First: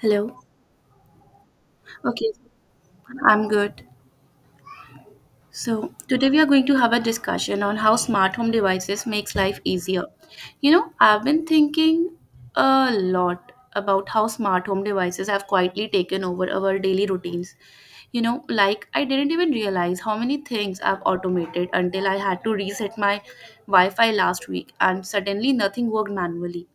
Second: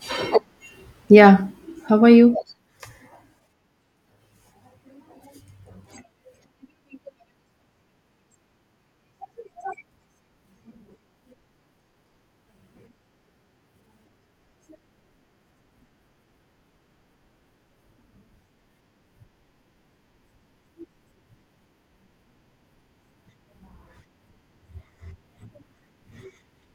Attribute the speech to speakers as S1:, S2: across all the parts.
S1: Hello.
S2: Yeah, how are
S1: Okay,
S2: you?
S1: I'm good. So, today we are going to have a discussion on how smart home devices makes life easier. I've been thinking a lot about how smart home devices have quietly taken over our daily routines. Like I didn't even realize how many things I've automated until I had to reset my Wi-Fi last week and suddenly nothing worked manually.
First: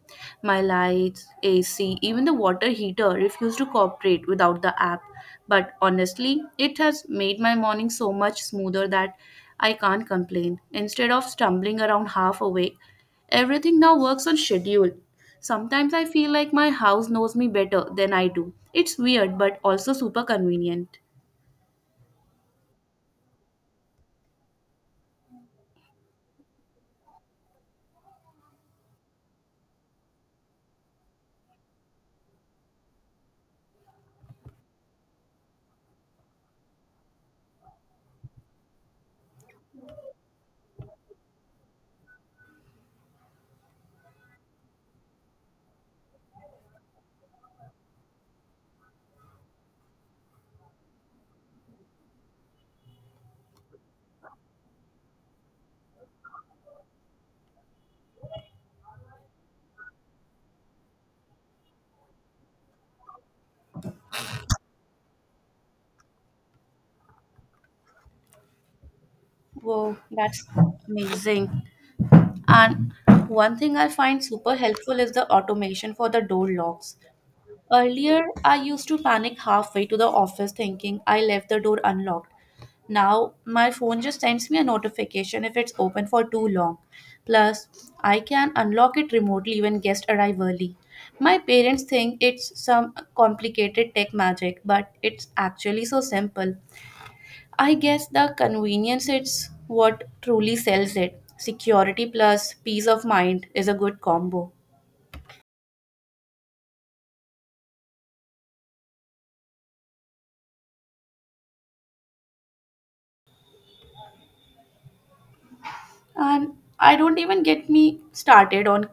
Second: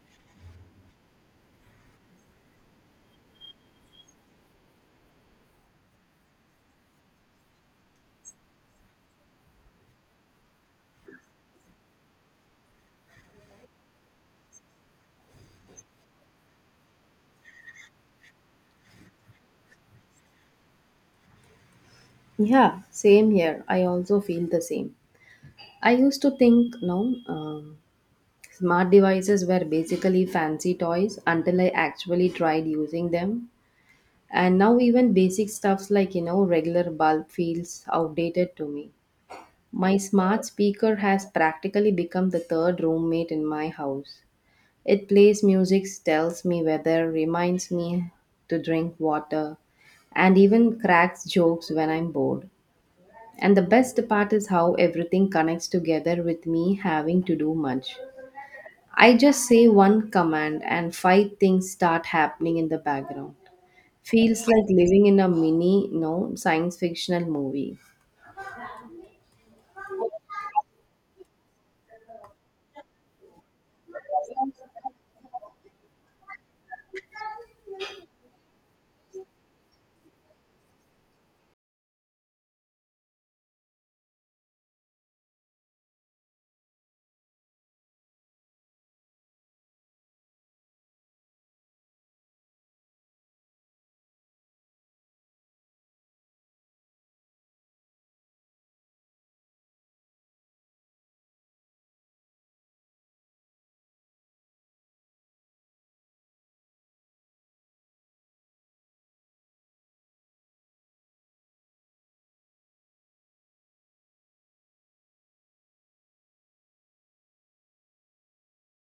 S1: My lights, AC, even the water heater refuse to cooperate without the app. But honestly, it has made my morning so much smoother that I can't complain. Instead of stumbling around half awake, everything now works on schedule. Sometimes I feel like my house knows me better than I do. It's weird but also super convenient.
S2: Yeah, same here. I also feel the same. I used to think, no, smart devices were basically fancy toys until I actually tried using them. And now even basic stuffs like, you know, regular bulb feels outdated to me. My smart speaker has practically become the third roommate in my house. It plays music, tells me weather, reminds me to drink water, and even cracks jokes when I'm bored. And the best part is how everything connects together with me having to do much. I just say one command and five things start happening in the background. Feels like living in a mini, no, science fictional movie.
S1: Whoa, that's amazing. And one thing I find super helpful is the automation for the door locks. Earlier, I used to panic halfway to the office thinking I left the door unlocked. Now, my phone just sends me a notification if it's open for too long. Plus, I can unlock it remotely when guests arrive early. My parents think it's some complicated tech magic, but it's actually so simple. I guess the convenience is what truly sells it. Security plus peace of mind is a good combo. And I don't even get me started on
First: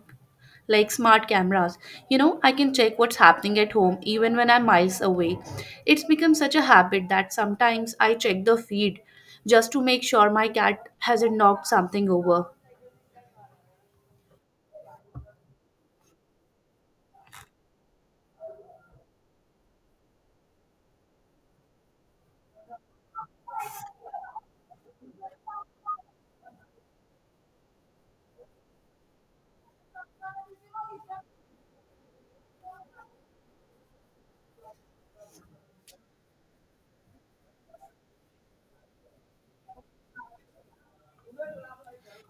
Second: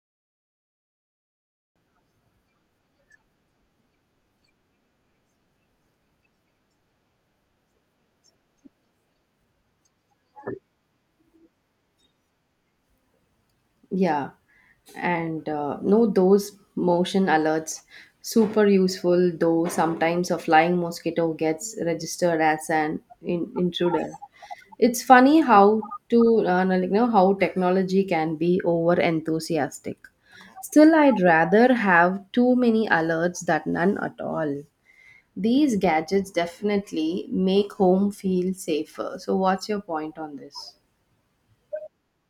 S1: like smart cameras. I can check what's happening at home even when I'm miles away. It's become such a habit that sometimes I check the feed just to make sure my cat hasn't knocked something over.
S2: Yeah. And no, Those motion alerts, super useful, though sometimes a flying mosquito gets registered as an intruder. It's funny how you know how technology can be over enthusiastic. Still, I'd rather have too many alerts than none at all. These gadgets definitely make home feel safer. So, what's your point on this?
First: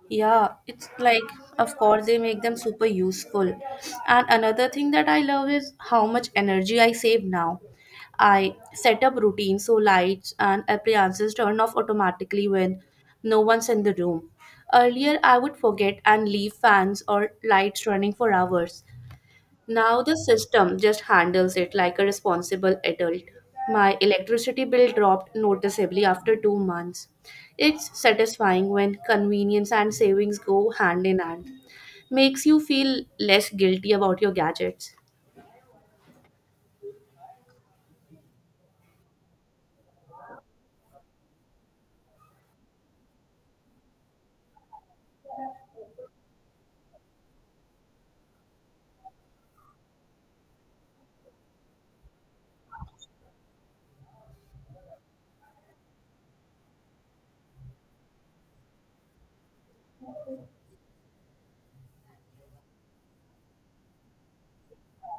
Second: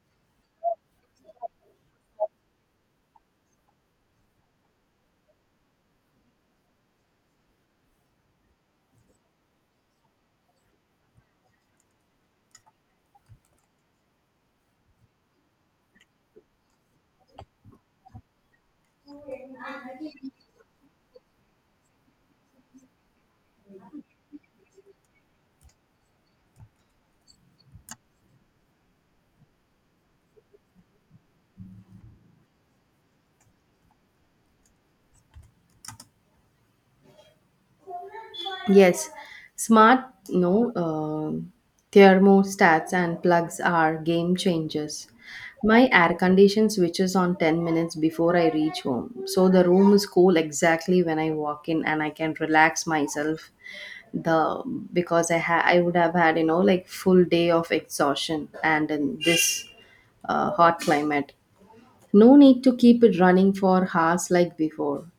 S1: Yeah, it's like, of course, they make them super useful. And another thing that I love is how much energy I save now. I set up routines so lights and appliances turn off automatically when no one's in the room. Earlier, I would forget and leave fans or lights running for hours. Now the system just handles it like a responsible adult. My electricity bill dropped noticeably after two months. It's satisfying when convenience and savings go hand in hand. Makes you feel less guilty about your gadgets.
S2: Yes, smart no thermostats and plugs are game changers. My air condition switches on 10 minutes before I reach home. So the room is cool exactly when I walk in and I can relax myself the because I would have had, you know, like full day of exhaustion and in this hot climate. No need to keep it running for hours like before.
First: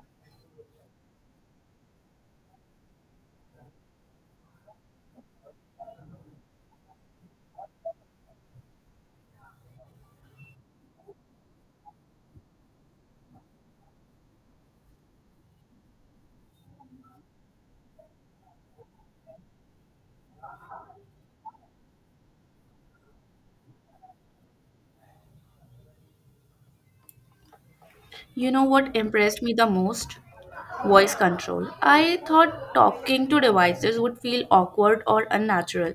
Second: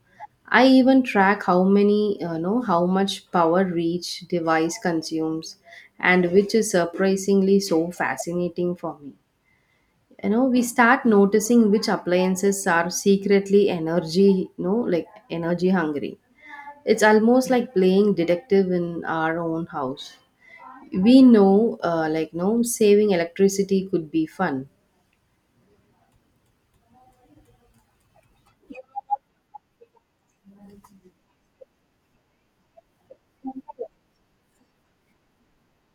S2: I even track how many, you know, how much power each device consumes, and which is surprisingly so fascinating for me. You know, we start noticing which appliances are secretly energy, you know, like energy hungry. It's almost like playing detective in our own house. We know, like, no, saving electricity could be fun.
S1: You know what impressed me the most? Voice control. I thought talking to devices would feel awkward or unnatural,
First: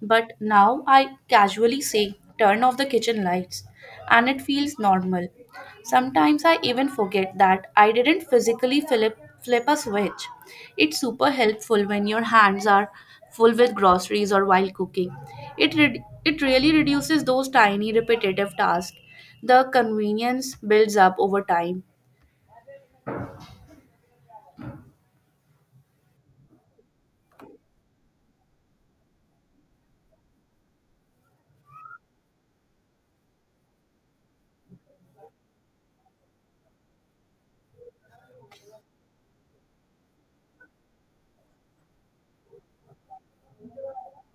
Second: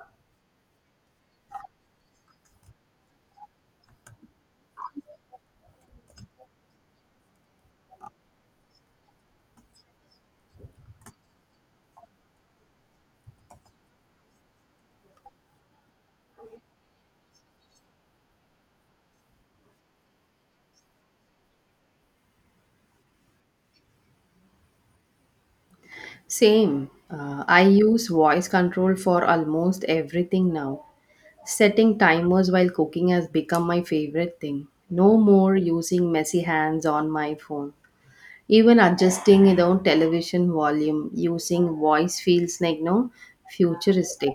S1: but now I casually say, turn off the kitchen lights, and it feels normal. Sometimes I even forget that I didn't physically flip a switch. It's super helpful when your hands are full with groceries or while cooking. It really reduces those tiny repetitive tasks. The convenience builds up over time.
S2: Same. I use voice control for almost everything now. Setting timers while cooking has become my favorite thing. No more using messy hands on my phone. Even adjusting the television volume using voice feels like no futuristic.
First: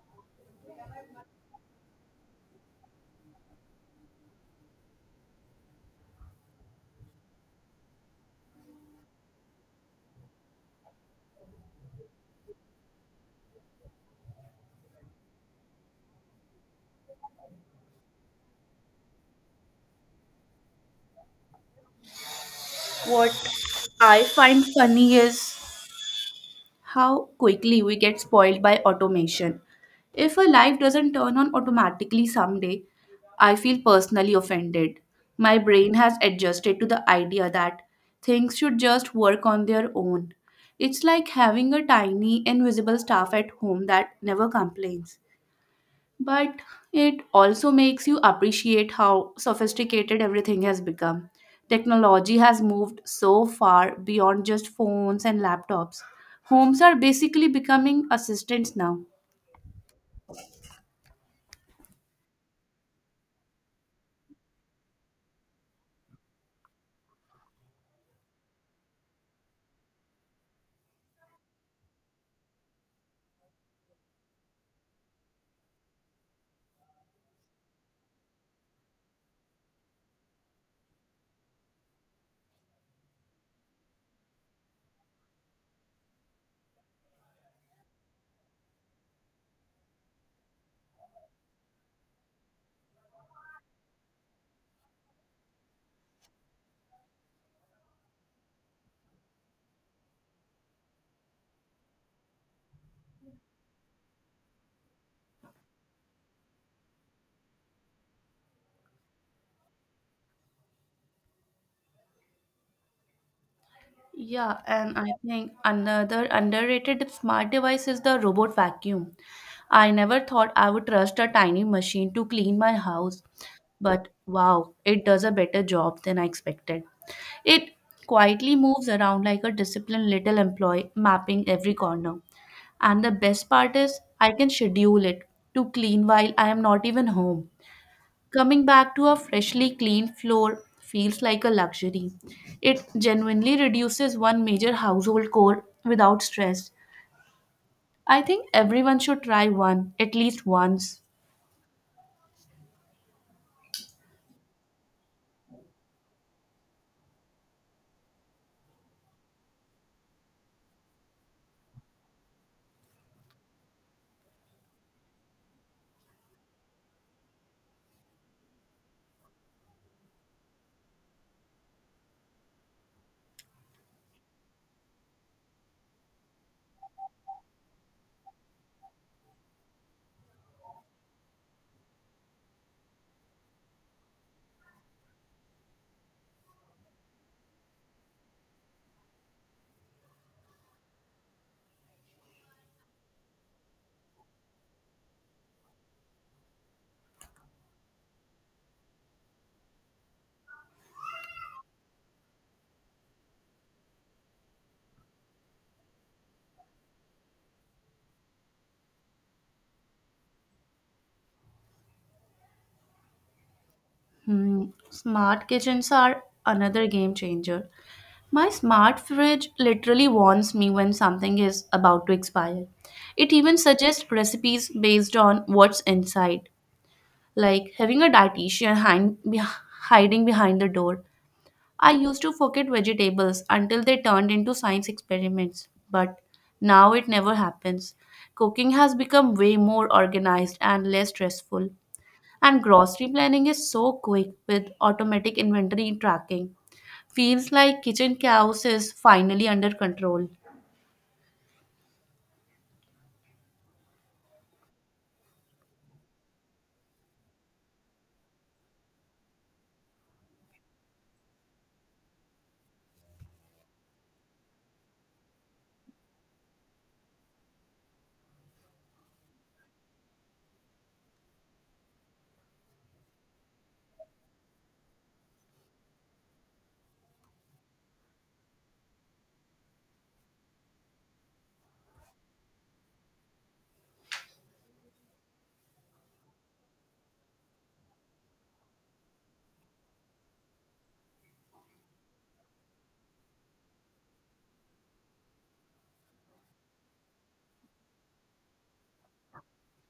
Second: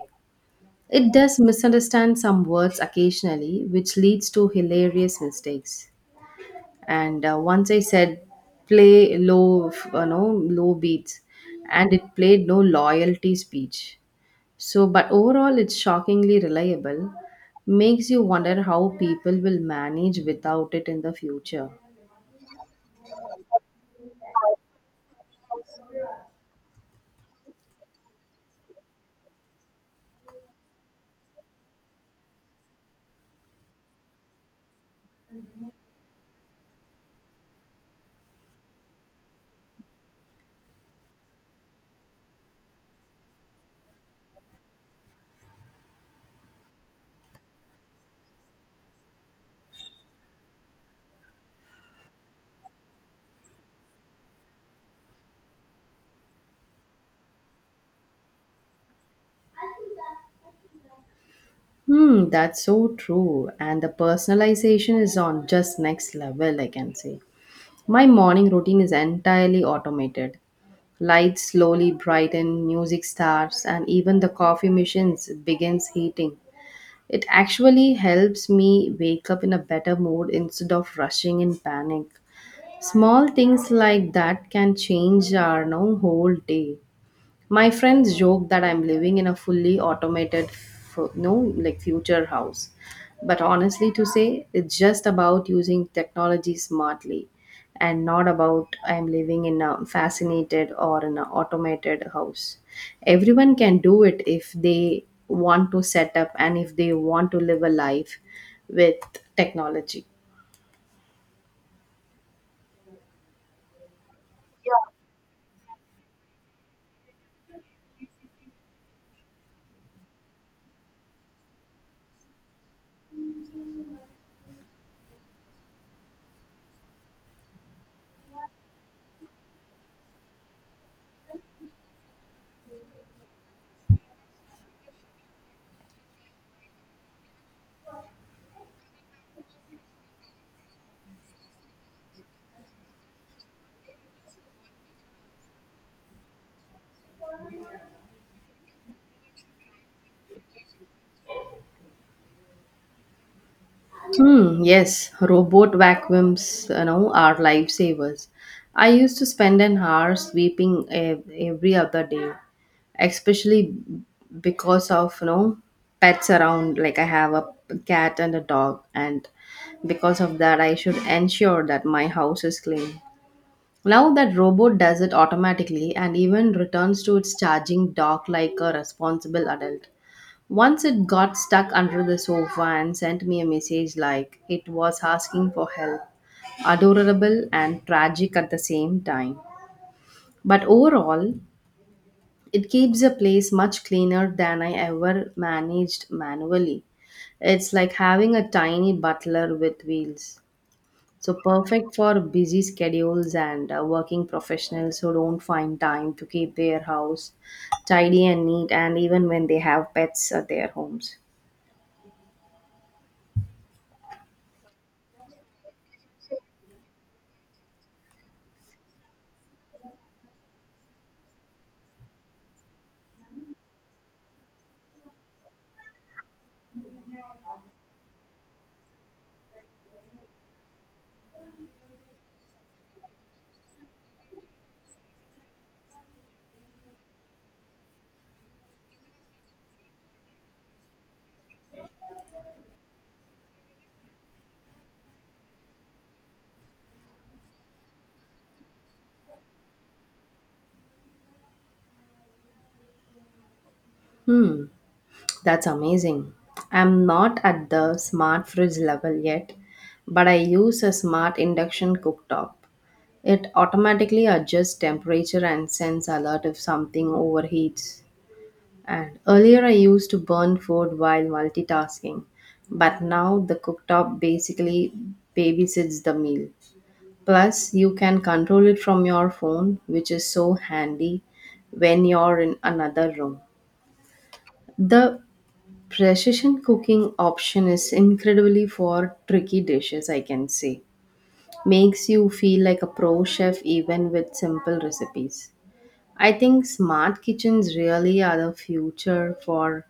S2: It does misunderstand some words occasionally, which leads to hilarious mistakes. And Once I said play low, you know, low beats, and it played no loyalty speech so, but overall, it's shockingly reliable. Makes you wonder how people will manage without it in the future.
S1: What I find funny is how quickly we get spoiled by automation. If a life doesn't turn on automatically someday, I feel personally offended. My brain has adjusted to the idea that things should just work on their own. It's like having a tiny, invisible staff at home that never complains, but it also makes you appreciate how sophisticated everything has become. Technology has moved so far beyond just phones and laptops. Homes are basically becoming assistants now.
S2: Hmm, that's so true. And the personalization is on just next level, I can say. My morning routine is entirely automated. Lights slowly brighten, music starts, and even the coffee machine begins heating. It actually helps me wake up in a better mood instead of rushing in panic. Small things like that can change our no, whole day. My friends joke that I'm living in a fully automated, fu- no, like future house. But honestly, to say, it's just about using technology smartly and not about I'm living in a fascinated or in an automated house. Everyone can do it if they want to set up and if they want to live a life with technology.
S1: Yeah, and I think another underrated smart device is the robot vacuum. I never thought I would trust a tiny machine to clean my house, but wow, it does a better job than I expected. It quietly moves around like a disciplined little employee, mapping every corner. And the best part is, I can schedule it to clean while I am not even home. Coming back to a freshly cleaned floor feels like a luxury. It genuinely reduces one major household chore without stress. I think everyone should try one at least once.
S2: Hmm, yes, robot vacuums, you know, are lifesavers. I used to spend an hour sweeping every other day, especially because of, you know, pets around. Like I have a cat and a dog, and because of that, I should ensure that my house is clean. Now that robot does it automatically and even returns to its charging dock like a responsible adult. Once it got stuck under the sofa and sent me a message like it was asking for help. Adorable and tragic at the same time. But overall, it keeps a place much cleaner than I ever managed manually. It's like having a tiny butler with wheels. So perfect for busy schedules and working professionals who don't find time to keep their house tidy and neat and even when they have pets at their homes.
S1: Hmm, smart kitchens are another game changer. My smart fridge literally warns me when something is about to expire. It even suggests recipes based on what's inside, like having a dietitian hiding behind the door. I used to forget vegetables until they turned into science experiments, but now it never happens. Cooking has become way more organized and less stressful, and grocery planning is so quick with automatic inventory tracking. Feels like kitchen chaos is finally under control.
S2: Hmm. That's amazing. I'm not at the smart fridge level yet, but I use a smart induction cooktop. It automatically adjusts temperature and sends alert if something overheats. And earlier I used to burn food while multitasking, but now the cooktop basically babysits the meal. Plus, you can control it from your phone, which is so handy when you're in another room. The precision cooking option is incredibly for tricky dishes, I can say. Makes you feel like a pro chef even with simple recipes. I think smart kitchens really are the future for,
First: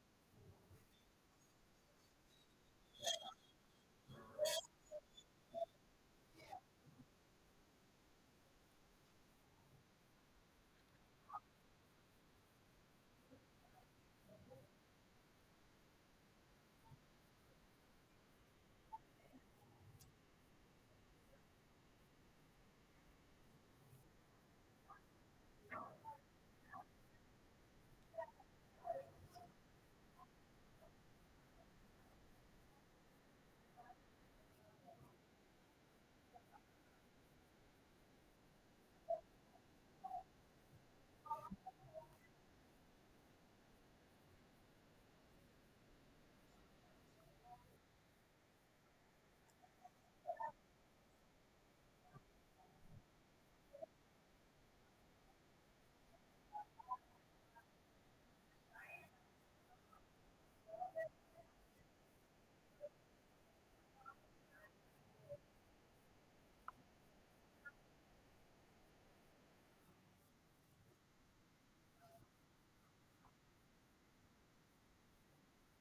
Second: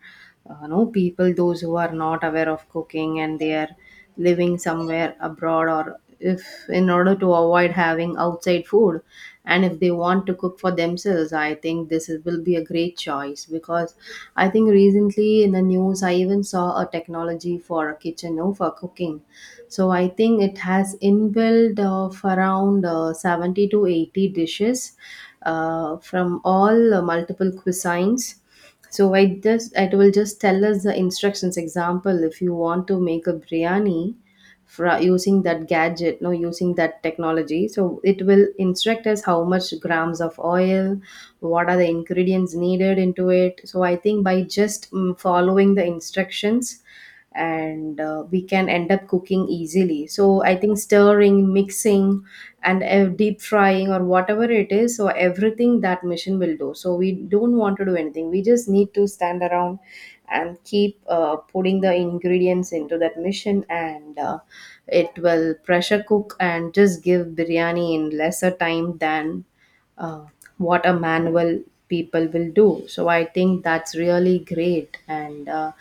S2: know, people those who are not aware of cooking and they are living somewhere abroad or if in order to avoid having outside food and if they want to cook for themselves. I think this is, will be a great choice because I think recently in the news I even saw a technology for a kitchen no, for cooking. So I think it has inbuilt of around 70 to 80 dishes from all multiple cuisines. So I just, it will just tell us the instructions. Example, if you want to make a biryani using that gadget, no, using that technology, so it will instruct us how much grams of oil, what are the ingredients needed into it. So I think by just following the instructions and we can end up cooking easily. So I think stirring, mixing and deep frying or whatever it is, so everything that machine will do, so we don't want to do anything, we just need to stand around and keep putting the ingredients into that machine and it will pressure cook and just give biryani in lesser time than uh, what a manual people will do. So I think that's really great and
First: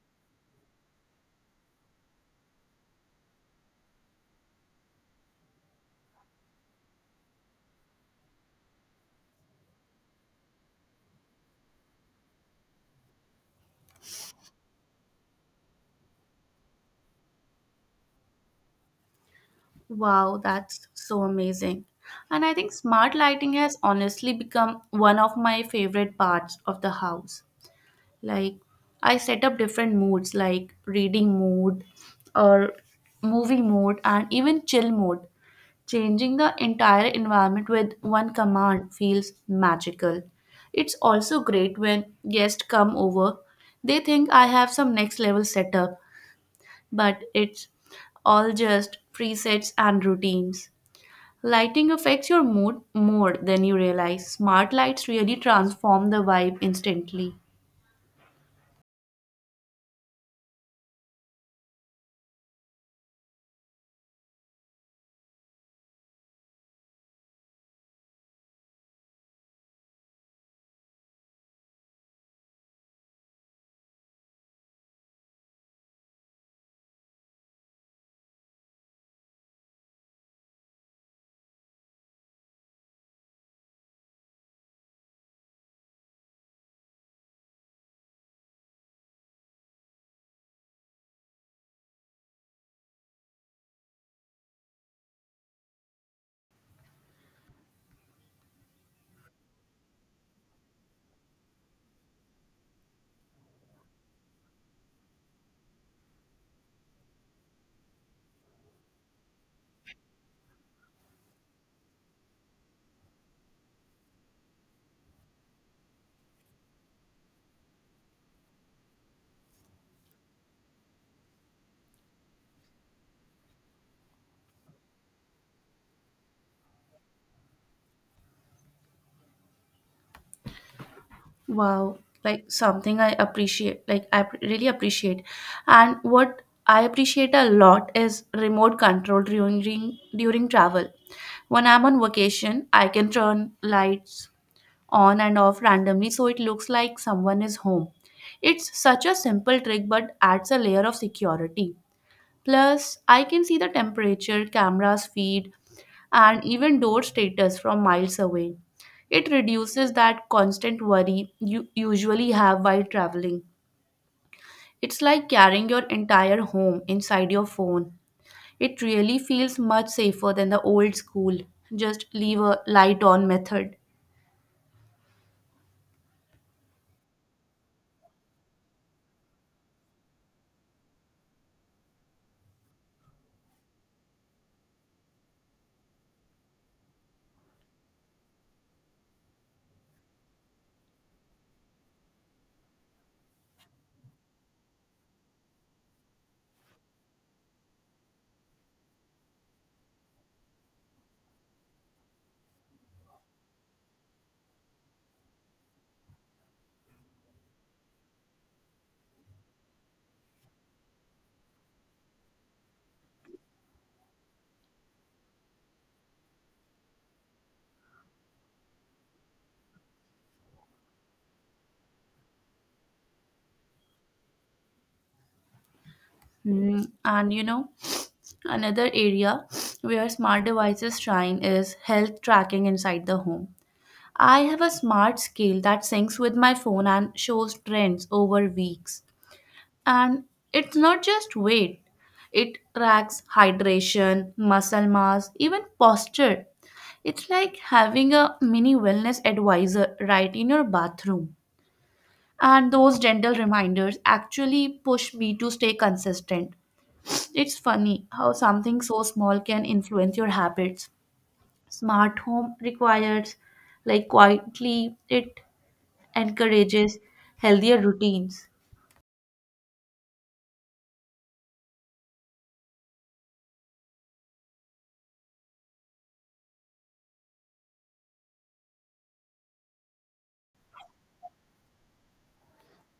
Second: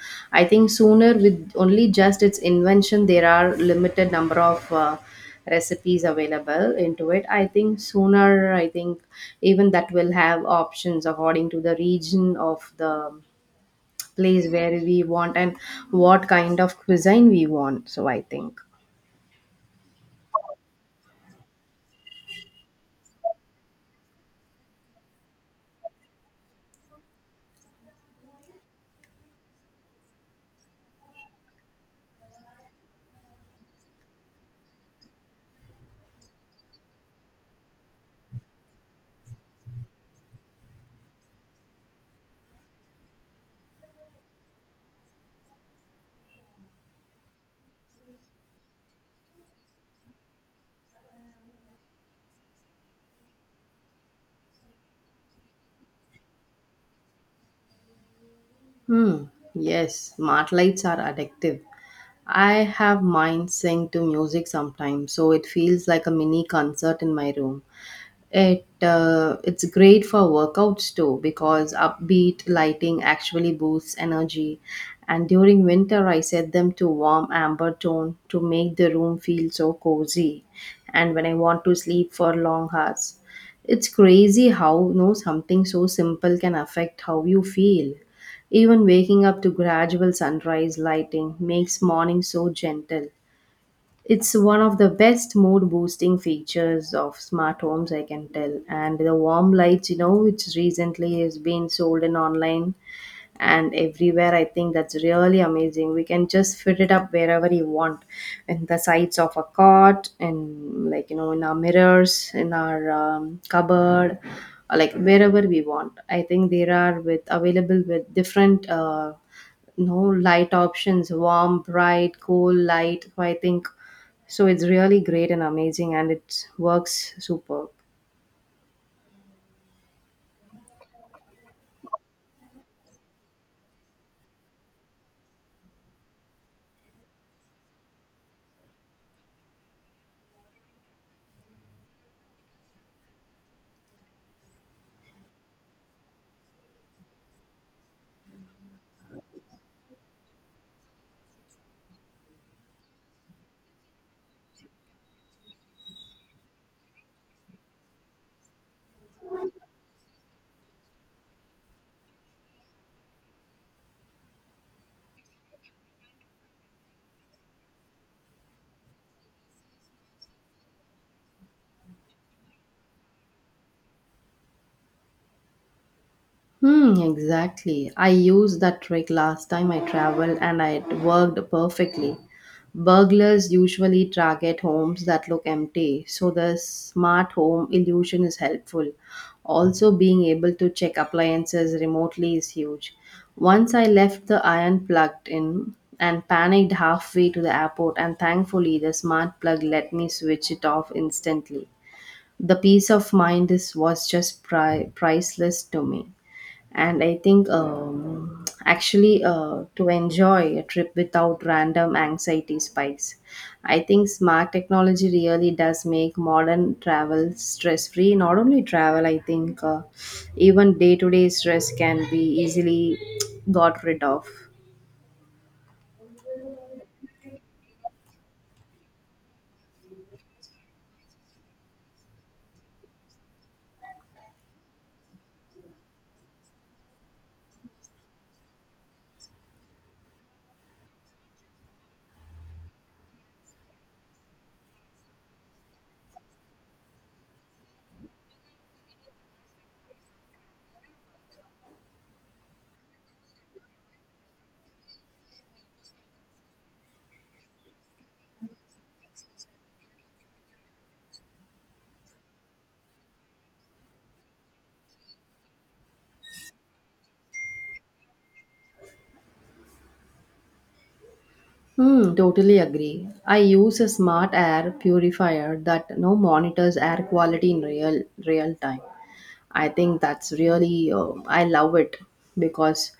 S2: I think sooner, with only just its invention there are limited number of recipes available into it. I think sooner, I think even that will have options according to the region of the place where we want and what kind of cuisine we want, so I think.
S1: Wow, that's so amazing. And I think smart lighting has honestly become one of my favorite parts of the house. Like I set up different moods like reading mode or movie mode and even chill mode. Changing the entire environment with one command feels magical. It's also great when guests come over. They think I have some next level setup, but it's all just presets and routines. Lighting affects your mood more than you realize. Smart lights really transform the vibe instantly.
S2: Hmm. Yes, smart lights are addictive. I have mine synced to music sometimes, so it feels like a mini concert in my room. It's great for workouts too because upbeat lighting actually boosts energy. And during winter, I set them to warm amber tone to make the room feel so cozy. And when I want to sleep for long hours, it's crazy how you know something so simple can affect how you feel. Even waking up to gradual sunrise lighting makes morning so gentle. It's one of the best mood boosting features of smart homes, I can tell. And the warm lights, you know, which recently has been sold in online, and everywhere, I think that's really amazing. We can just fit it up wherever you want, in the sides of a cot and like, you know, in our mirrors, in our cupboard or like wherever we want. I think there are with available with different no light options, warm, bright, cool light, so I think, so it's really great and amazing and it works superb.
S1: Wow, like something I appreciate, like really appreciate. And what I appreciate a lot is remote control during travel. When I'm on vacation, I can turn lights on and off randomly so it looks like someone is home. It's such a simple trick but adds a layer of security. Plus, I can see the temperature, cameras feed, and even door status from miles away. It reduces that constant worry you usually have while traveling. It's like carrying your entire home inside your phone. It really feels much safer than the old school, just leave a light on method.
S2: Hmm, exactly. I used that trick last time I traveled and it worked perfectly. Burglars usually target homes that look empty, so the smart home illusion is helpful. Also, being able to check appliances remotely is huge. Once I left the iron plugged in and panicked halfway to the airport, and thankfully, the smart plug let me switch it off instantly. The peace of mind is, was just priceless to me. And I think actually to enjoy a trip without random anxiety spikes, I think smart technology really does make modern travel stress free. Not only travel, I think even day to day stress can be easily got rid of.
S1: Hmm. Another area where smart devices shine is health tracking inside the home. I have a smart scale that syncs with my phone and shows trends over weeks. And it's not just weight, it tracks hydration, muscle mass, even posture. It's like having a mini wellness advisor right in your bathroom. And those gentle reminders actually push me to stay consistent. It's funny how something so small can influence your habits. Smart home requires, like, quietly, it encourages healthier routines.
S2: Hmm, totally agree. I use a smart air purifier that now monitors air quality in real time. I think that's really, I love it because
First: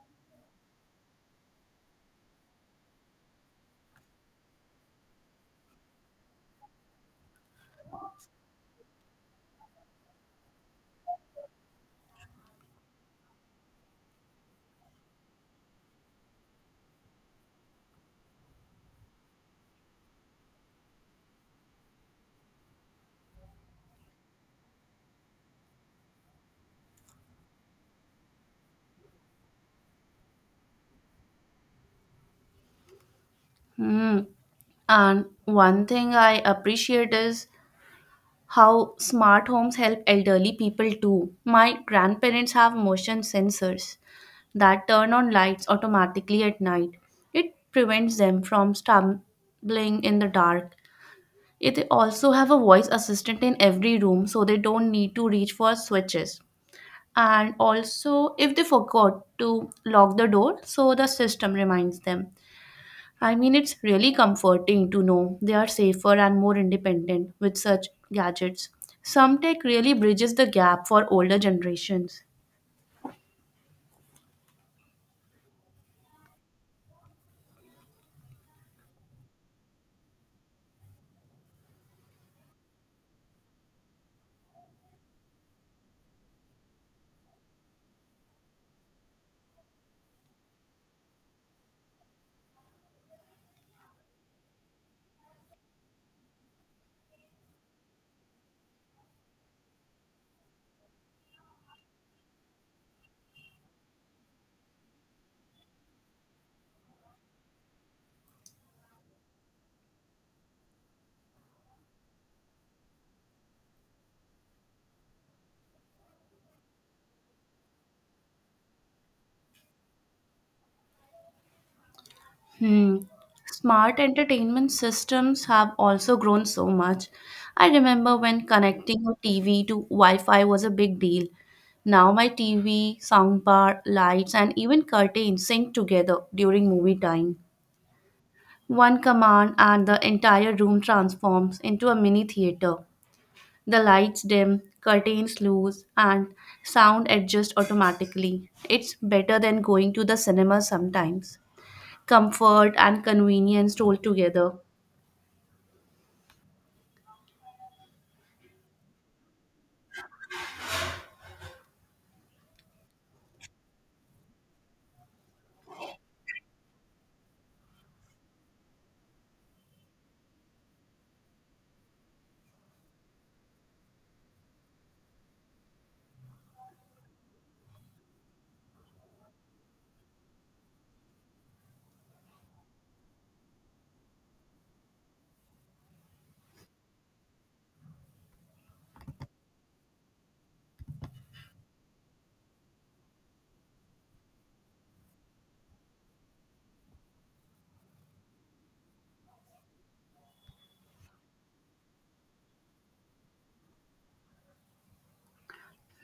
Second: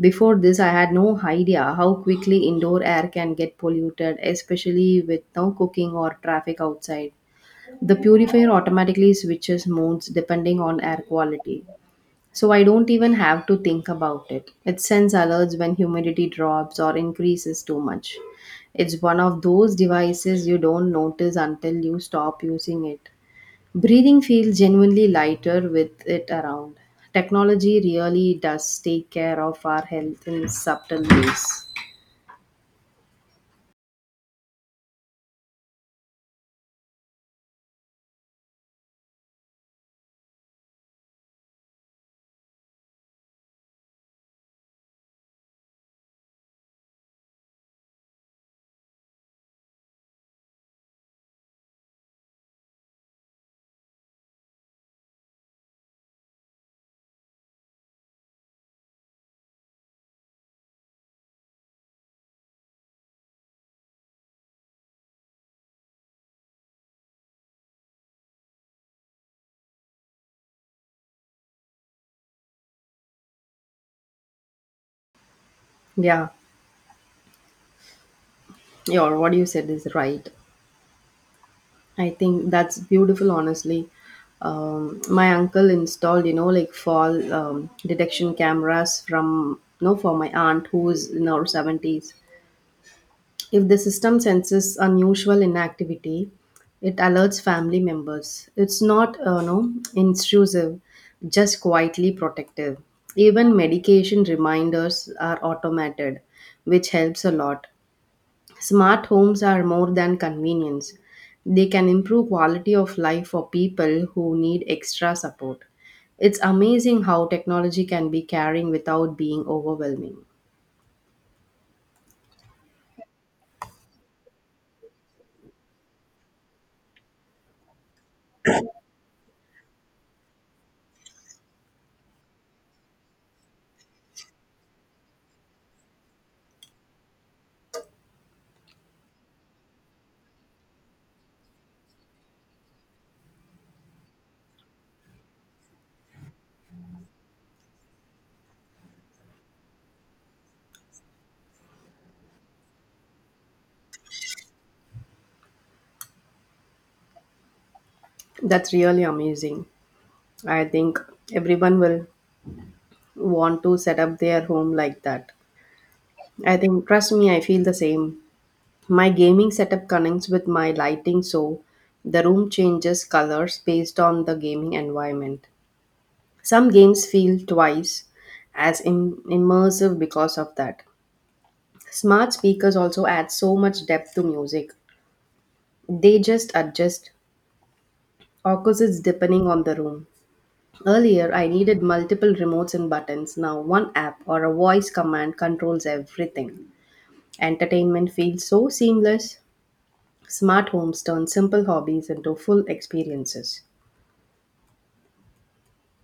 S2: before this, I had no idea how quickly indoor air can get polluted, especially with no cooking or traffic outside. The purifier automatically switches modes depending on air quality. So I don't even have to think about it. It sends alerts when humidity drops or increases too much. It's one of those devices you don't notice until you stop using it. Breathing feels genuinely lighter with it around. Technology really does take care of our health in subtle ways.
S1: Hmm. And one thing I appreciate is how smart homes help elderly people too. My grandparents have motion sensors that turn on lights automatically at night. It prevents them from stumbling in the dark. They also have a voice assistant in every room so they don't need to reach for switches. And also, if they forgot to lock the door, so the system reminds them. I mean, it's really comforting to know they are safer and more independent with such gadgets. Some tech really bridges the gap for older generations.
S2: Yeah, your what you said is right. I think that's beautiful, honestly. My uncle installed, you know, like fall detection cameras from, no, for my aunt who is in her 70s. If the system senses unusual inactivity, it alerts family members. It's not no, intrusive, just quietly protective. Even medication reminders are automated, which helps a lot. Smart homes are more than convenience. They can improve quality of life for people who need extra support. It's amazing how technology can be caring without being overwhelming.
S1: Hmm. Smart entertainment systems have also grown so much. I remember when connecting a TV to Wi Fi was a big deal. Now my TV, soundbar, lights, and even curtains sync together during movie time. One command and the entire room transforms into a mini theater. The lights dim, curtains loose, and sound adjust automatically. It's better than going to the cinema sometimes. Comfort and convenience told together.
S2: That's really amazing. I think everyone will want to set up their home like that. I think, trust me, I feel the same. My gaming setup connects with my lighting, so the room changes colors based on the gaming environment. Some games feel twice as immersive because of that. Smart speakers also add so much depth to music. They just adjust opposites depending on the room. Earlier, I needed multiple remotes and buttons. Now, one app or a voice command controls everything. Entertainment feels so seamless. Smart homes turn simple hobbies into full experiences.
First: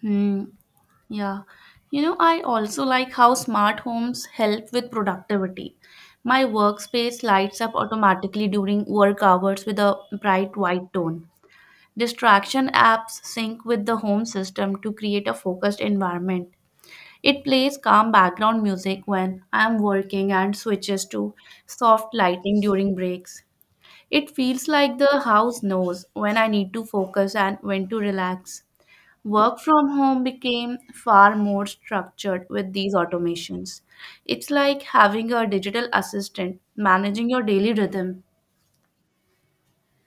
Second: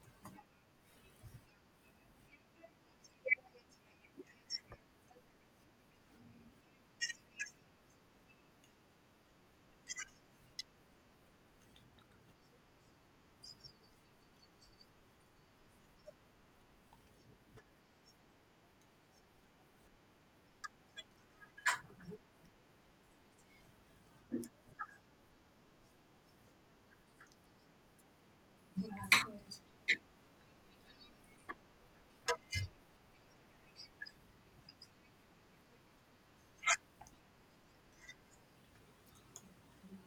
S1: Hmm. Yeah. I also like how smart homes help with productivity. My workspace lights up automatically during work hours with a bright white tone. Distraction apps sync with the home system to create a focused environment. It plays calm background music when I'm working and switches to soft lighting during breaks. It feels like the house knows when I need to focus and when to relax. Work from home became far more structured with these automations. It's like having a digital assistant managing your daily rhythm.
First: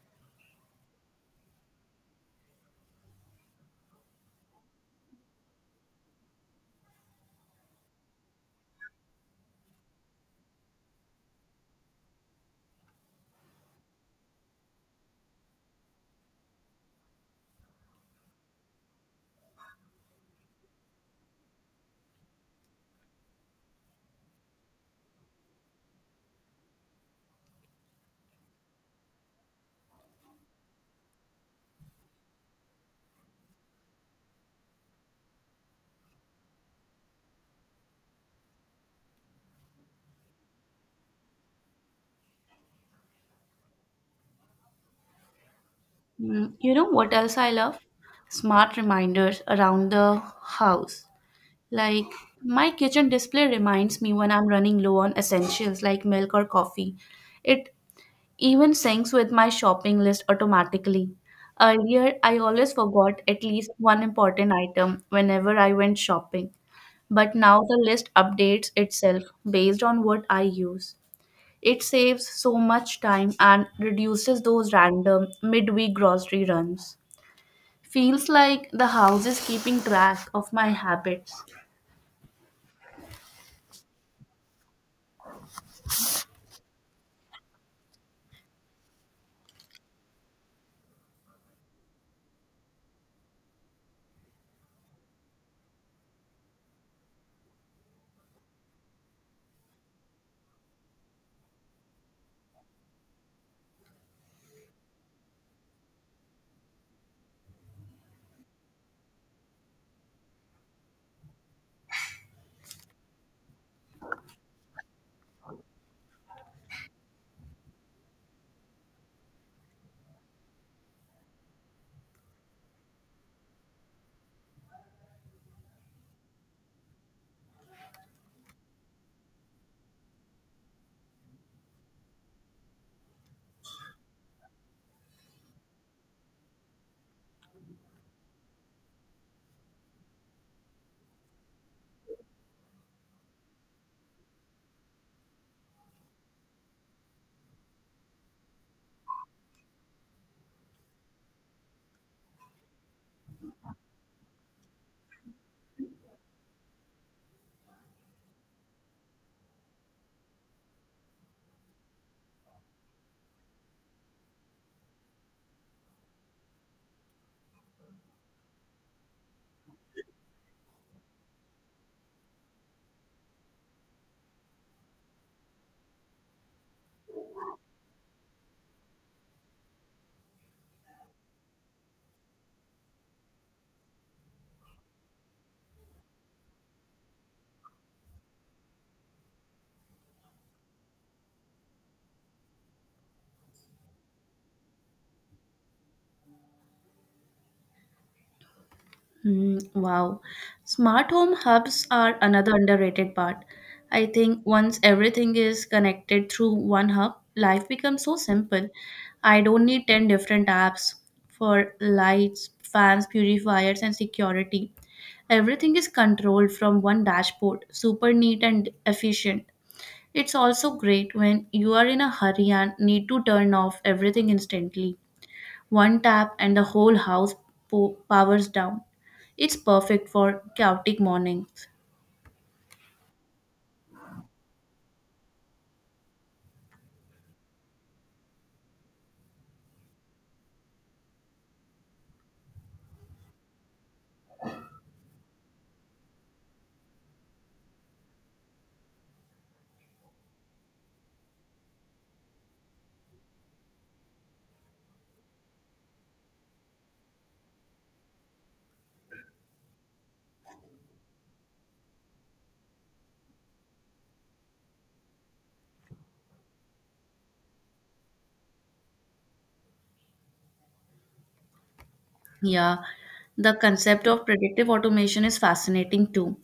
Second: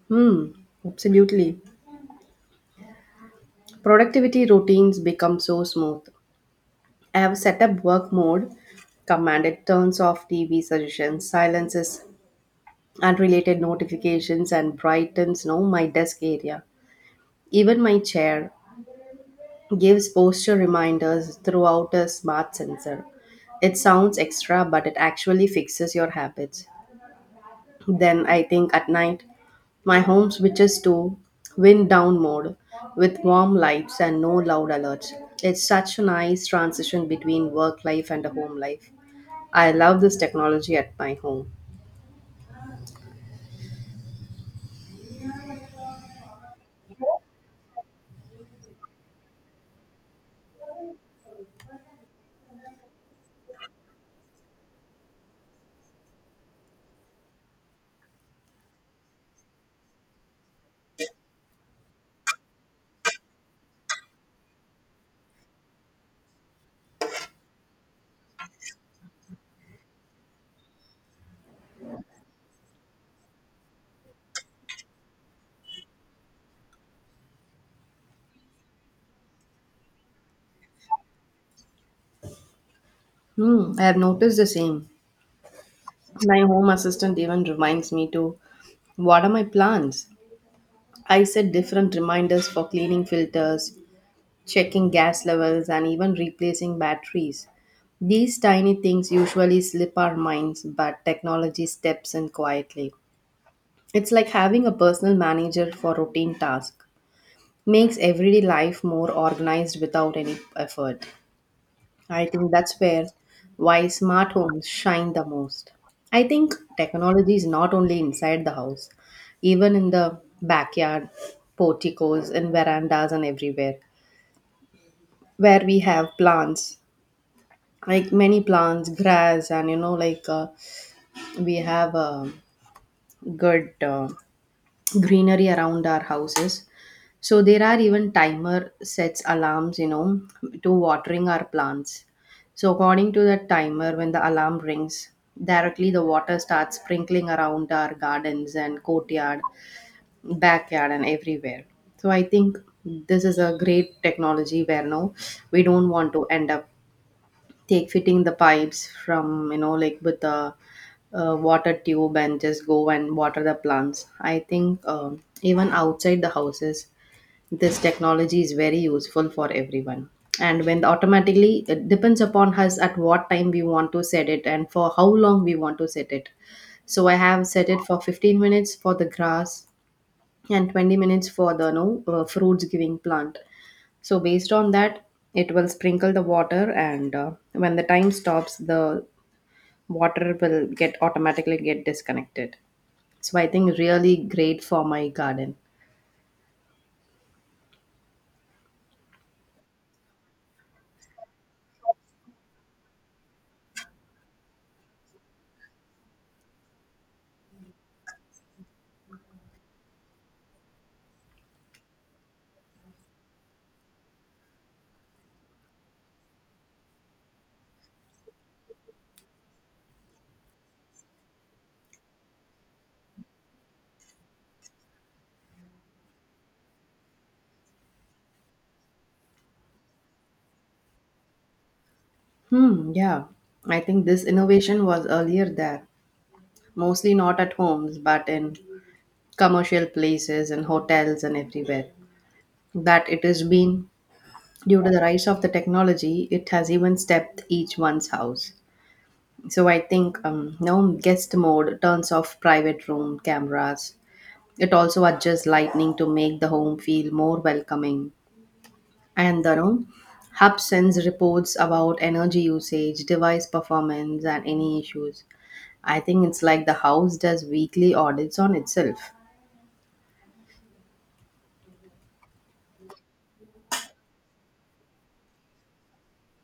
S2: Hmm, absolutely. Productivity routines become so smooth. I have set up work mode, command it turns off TV suggestions, silences unrelated notifications, and brightens no my desk area. Even my chair gives posture reminders throughout a smart sensor. It sounds extra, but it actually fixes your habits. Then I think at night, my home switches to wind down mode with warm lights and no loud alerts. It's such a nice transition between work life and the home life. I love this technology at my home.
S1: Mm. You know what else I love? Smart reminders around the house. Like my kitchen display reminds me when I'm running low on essentials like milk or coffee. It even syncs with my shopping list automatically. Earlier, I always forgot at least one important item whenever I went shopping, but now the list updates itself based on what I use. It saves so much time and reduces those random midweek grocery runs. Feels like the house is keeping track of my habits.
S2: Hmm, I have noticed the same. My home assistant even reminds me to water my plants. I set different reminders for cleaning filters, checking gas levels, and even replacing batteries. These tiny things usually slip our minds, but technology steps in quietly. It's like having a personal manager for routine tasks. Makes everyday life more organized without any effort. I think that's where why smart homes shine the most. I think technology is not only inside the house, even in the backyard, porticos and verandas and everywhere where we have plants, like many plants, grass, and we have a good greenery around our houses. So there are even timer sets alarms, you know, to watering our plants. So according to that timer, when the alarm rings, directly the water starts sprinkling around our gardens and courtyard, backyard, and everywhere. So I think this is a great technology where no, we don't want to end up take fitting the pipes from with the water tube and just go and water the plants. I think, even outside the houses, this technology is very useful for everyone. And when automatically it depends upon us at what time we want to set it and for how long we want to set it, so I have set it for 15 minutes for the grass and 20 minutes for the no fruits giving plant. So based on that, it will sprinkle the water, and when the time stops, the water will get automatically get disconnected. So I think really great for my garden.
S1: Mm, wow. Smart home hubs are another underrated part. I think once everything is connected through one hub, life becomes so simple. I don't need 10 different apps for lights, fans, purifiers, and security. Everything is controlled from one dashboard, super neat and efficient. It's also great when you are in a hurry and need to turn off everything instantly. One tap and the whole house powers down. It's perfect for chaotic mornings.
S2: Hmm. Yeah, I think this innovation was earlier there, mostly not at homes, but in commercial places and hotels and everywhere. That it has been due to the rise of the technology, it has even stepped each one's house. So I think, now guest mode turns off private room cameras. It also adjusts lighting to make the home feel more welcoming. And the room hub sends reports about energy usage, device performance, and any issues. I think it's like the house does weekly audits on itself.
S1: Yeah, the concept of predictive automation is fascinating too.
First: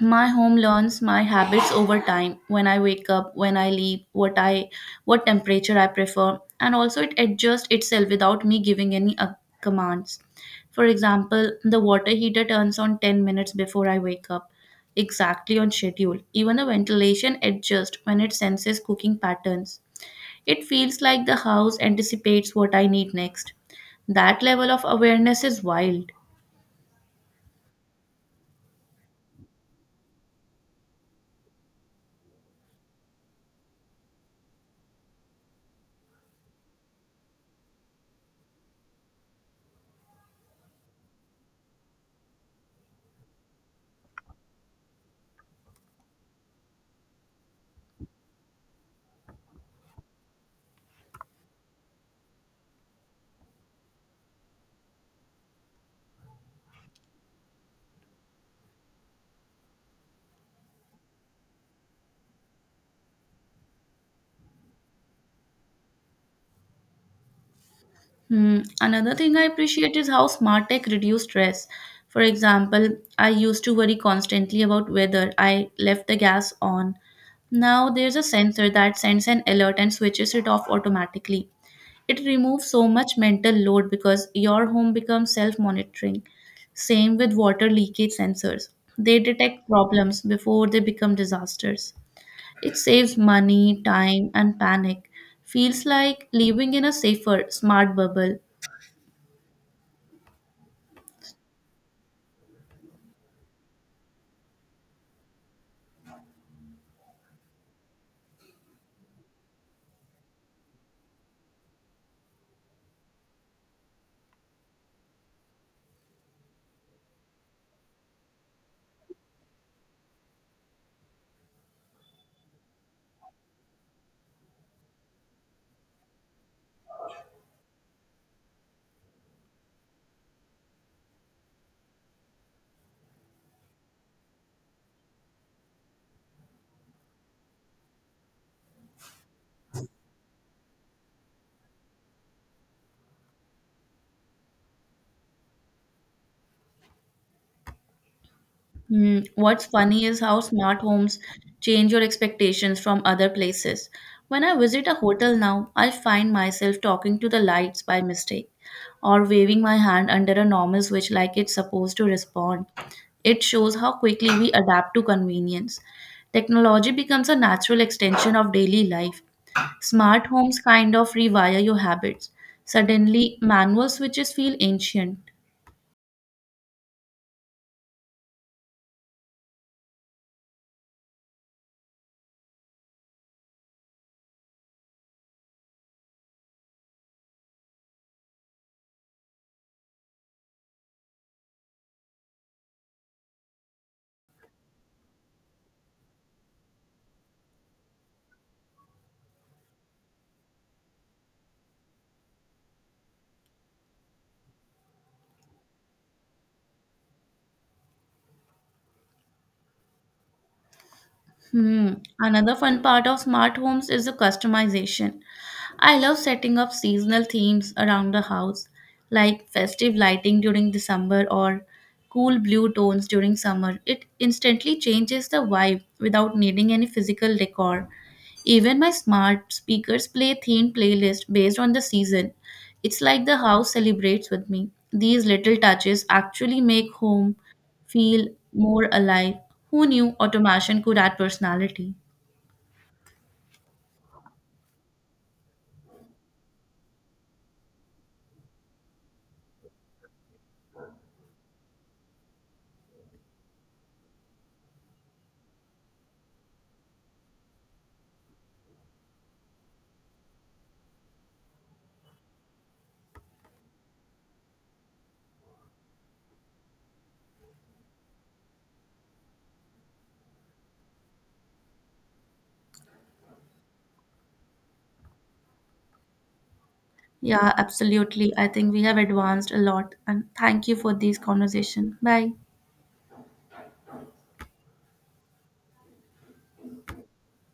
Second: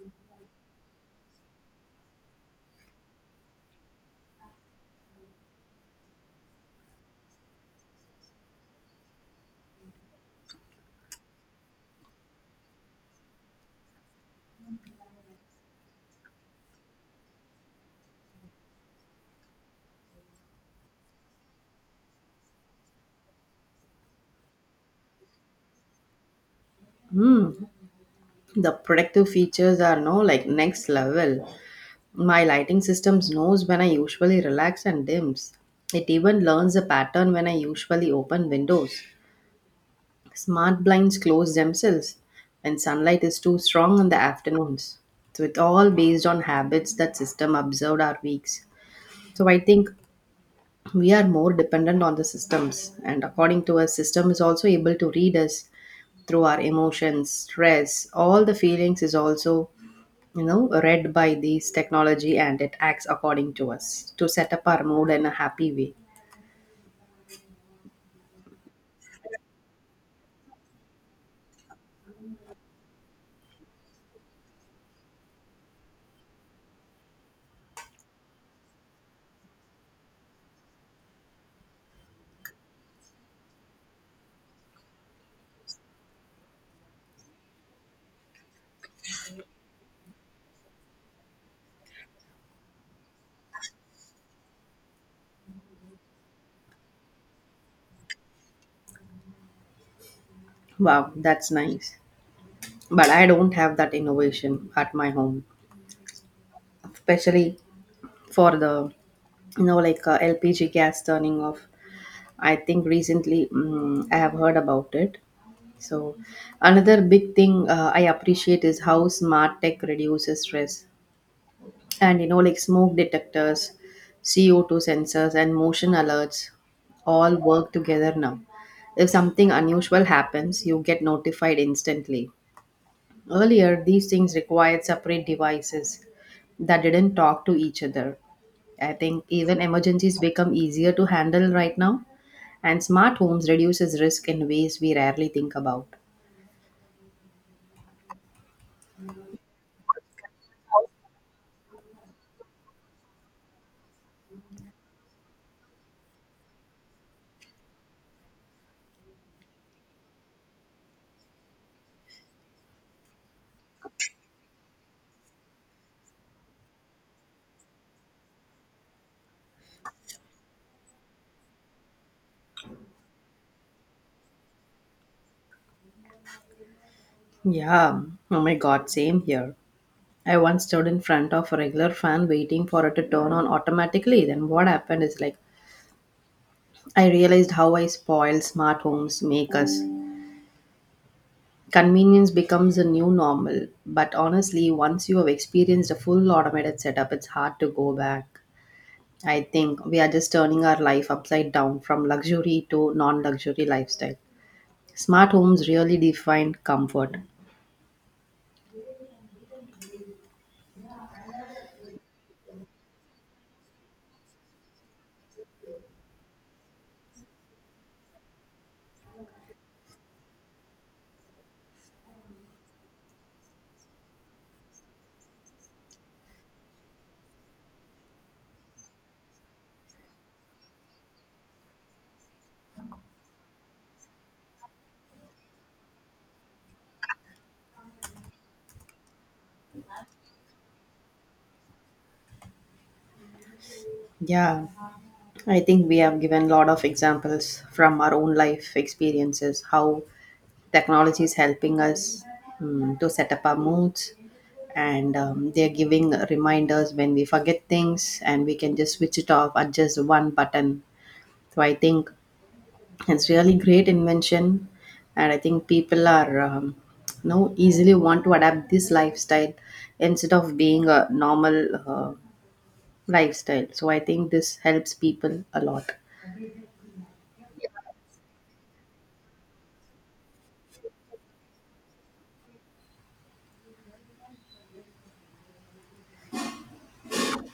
S1: My home learns my habits over time, when I wake up, when I leave, what temperature I prefer, and also it adjusts itself without me giving any commands. For example, the water heater turns on 10 minutes before I wake up, exactly on schedule. Even the ventilation adjusts when it senses cooking patterns. It feels like the house anticipates what I need next. That level of awareness is wild.
S2: Hmm. The protective features are no like next level. My lighting systems knows when I usually relax and dims. It even learns a pattern when I usually open windows. Smart blinds close themselves when sunlight is too strong in the afternoons. So it's all based on habits that system observed our weeks. So I think we are more dependent on the systems, and according to us system is also able to read us through our emotions, stress, all the feelings is also, you know, read by this technology, and it acts according to us to set up our mood in a happy way.
S1: Hmm. Another thing I appreciate is how smart tech reduces stress. For example, I used to worry constantly about whether I left the gas on. Now there's a sensor that sends an alert and switches it off automatically. It removes so much mental load because your home becomes self monitoring. Same with water leakage sensors. They detect problems before they become disasters. It saves money, time, and panic. Feels like living in a safer, smart bubble.
S2: Wow, that's nice. But I don't have that innovation at my home, especially for the lpg gas turning off. I think recently, I have heard about it. So another big thing, I appreciate is how smart tech reduces stress. And you know like smoke detectors, CO2 sensors, and motion alerts all work together now. If something unusual happens, you get notified instantly. Earlier these things required separate devices that didn't talk to each other. I think even emergencies become easier to handle right now, and smart homes reduces risk in ways we rarely think about.
S1: Hmm. What's funny is how smart homes change your expectations from other places. When I visit a hotel now, I find myself talking to the lights by mistake or waving my hand under a normal switch like it's supposed to respond. It shows how quickly we adapt to convenience. Technology becomes a natural extension of daily life. Smart homes kind of rewire your habits. Suddenly, manual switches feel ancient.
S2: Yeah, oh my god, same here. I once stood in front of a regular fan waiting for it to turn on automatically. Then what happened is like I realized how I spoil smart homes make us. Convenience becomes a new normal, but honestly, once you have experienced a full automated setup, it's hard to go back. I think we are just turning our life upside down from luxury to non luxury lifestyle. Smart homes really define comfort.
S1: Hmm. Another fun part of smart homes is the customization. I love setting up seasonal themes around the house, like festive lighting during December or cool blue tones during summer. It instantly changes the vibe without needing any physical decor. Even my smart speakers play themed playlist based on the season. It's like the house celebrates with me. These little touches actually make home feel more alive. Who knew automation could add personality?
S2: Yeah, I think we have given a lot of examples from our own life experiences how technology is helping us, to set up our moods, and they're giving reminders when we forget things, and we can just switch it off, adjust one button. So I think it's really great invention. And I think people are, you know, easily want to adapt this lifestyle instead of being a normal uh, lifestyle. So I think this helps people a lot.
S1: Yeah, absolutely. I think we have advanced a lot. And thank you for this conversation. Bye.